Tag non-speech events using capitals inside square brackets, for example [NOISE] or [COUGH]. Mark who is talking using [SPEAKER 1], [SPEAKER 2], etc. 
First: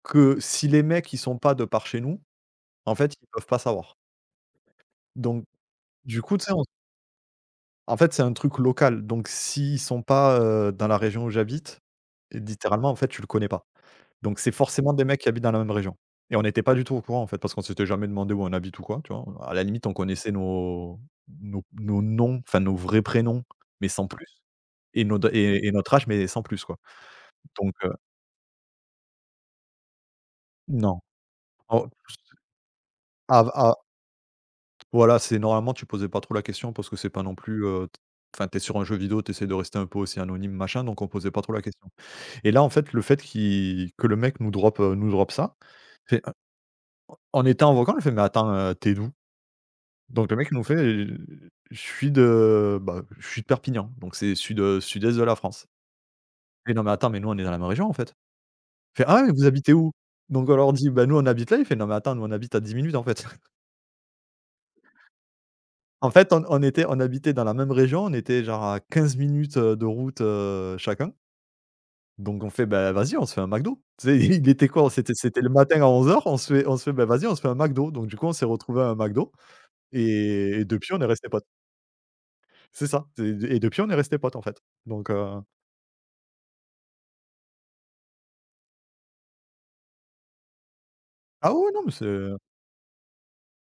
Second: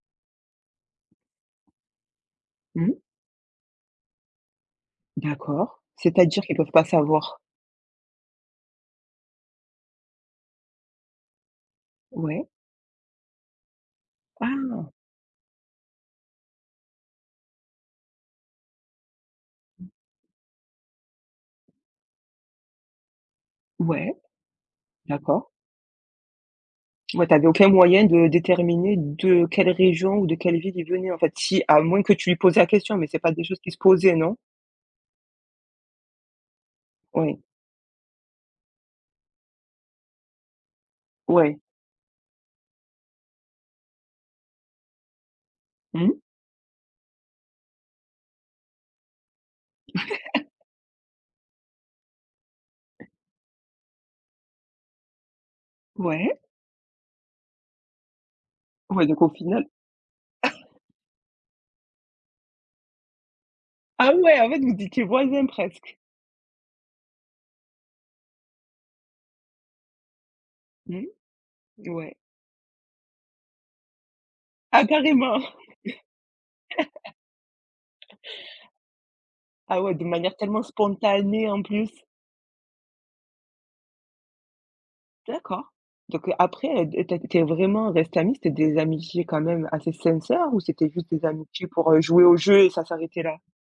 [SPEAKER 1] Que si les mecs, ils sont pas de par chez nous,
[SPEAKER 2] Mmh
[SPEAKER 1] en
[SPEAKER 2] mh?
[SPEAKER 1] fait, ils peuvent pas savoir donc,
[SPEAKER 2] D'accord,
[SPEAKER 1] du coup,
[SPEAKER 2] c'est-à-dire
[SPEAKER 1] tu sais,
[SPEAKER 2] qu'ils
[SPEAKER 1] on
[SPEAKER 2] peuvent pas savoir.
[SPEAKER 1] En fait, c'est un truc local. Donc s'ils sont pas, heu, dans la région où j'habite,
[SPEAKER 2] Ouais.
[SPEAKER 1] littéralement, en fait, tu le connais pas. Donc c'est
[SPEAKER 2] Ah!
[SPEAKER 1] forcément des mecs qui habitent dans la même région et on était pas du tout au courant, en fait, parce qu'on s'était jamais demandé où on habite ou quoi, tu vois? À la limite, on connaissait nos nos nos noms, enfin nos vrais prénoms, mais sans
[SPEAKER 2] Ouais.
[SPEAKER 1] plus et nos
[SPEAKER 2] D'accord.
[SPEAKER 1] et et notre âge, mais sans plus, quoi.
[SPEAKER 2] Ouais, tu avais aucun
[SPEAKER 1] Donc, heu
[SPEAKER 2] moyen de déterminer de quelle région ou de quelle ville il
[SPEAKER 1] Non.
[SPEAKER 2] venait, en fait, si à moins que tu lui
[SPEAKER 1] [UNINTELLIGIBLE]
[SPEAKER 2] posais la question. Mais c'est pas
[SPEAKER 1] A
[SPEAKER 2] des choses qui
[SPEAKER 1] Ah
[SPEAKER 2] se posaient, non?
[SPEAKER 1] voilà, c'est normalement, tu posais pas trop la question parce que c'est pas non
[SPEAKER 2] Oui.
[SPEAKER 1] plus, heu, t enfin, tu es sur un jeu vidéo, tu essaies de rester un peu aussi anonyme, machin, donc on posait pas trop
[SPEAKER 2] Ouais.
[SPEAKER 1] la question et là, en fait, le fait qui que le mec nous drop nous drop ça, on
[SPEAKER 2] Mmh.
[SPEAKER 1] fait, en en étant en vocal: «En fait, mais attends, heu, tu es d'où?» donc le mec
[SPEAKER 2] [LAUGHS]
[SPEAKER 1] nous fait: «Heu, je suis de bah, je suis de Perpignan», donc c'est sud, heu, sud-est de la France:
[SPEAKER 2] Ouais.
[SPEAKER 1] «Non, mais attends, mais nous, on est dans la même région, en fait». Il
[SPEAKER 2] Ouais,
[SPEAKER 1] fait:
[SPEAKER 2] donc
[SPEAKER 1] «Ah,
[SPEAKER 2] au
[SPEAKER 1] mais vous
[SPEAKER 2] final
[SPEAKER 1] habitez où»? Donc on leur
[SPEAKER 2] [COUGHS]
[SPEAKER 1] dit: «Bah nous, on habite là». Il fait: «Non, mais attends, nous, on habite à 10 minutes, en fait». [CHUCKLES]
[SPEAKER 2] ah ouais, en fait, vous étiez voisins presque.
[SPEAKER 1] En fait, on on était on habitait dans la même région. On était genre à 15 minutes, heu, de route, heu,
[SPEAKER 2] Mmh,
[SPEAKER 1] chacun.
[SPEAKER 2] ouais.
[SPEAKER 1] Donc on fait: «Bah vas-y, on se fait un McDo», tu sais? Il était quoi?
[SPEAKER 2] Ah,
[SPEAKER 1] On c'était
[SPEAKER 2] carrément!
[SPEAKER 1] c'était le matin à 11:00. On se fait on se fait: «Bah
[SPEAKER 2] [CHUCKLES]
[SPEAKER 1] vas-y, on se fait un McDo». Donc du coup, on s'est retrouvé à un McDo
[SPEAKER 2] Ah ouais, de manière
[SPEAKER 1] et
[SPEAKER 2] tellement
[SPEAKER 1] et depuis, on est resté potes.
[SPEAKER 2] spontanée en plus.
[SPEAKER 1] C'est ça. zé et depuis, on est resté potes, en fait. Donc, heu
[SPEAKER 2] D'accord. Donc, heu, après, dé tu es tu es vraiment restée ami? C'était des amitiés quand même assez sincères ou c'était juste des
[SPEAKER 1] Ah
[SPEAKER 2] amitiés
[SPEAKER 1] oui, non,
[SPEAKER 2] pour,
[SPEAKER 1] mais
[SPEAKER 2] heu,
[SPEAKER 1] c'est,
[SPEAKER 2] jouer au
[SPEAKER 1] heu
[SPEAKER 2] jeu et ça s'arrêtait là?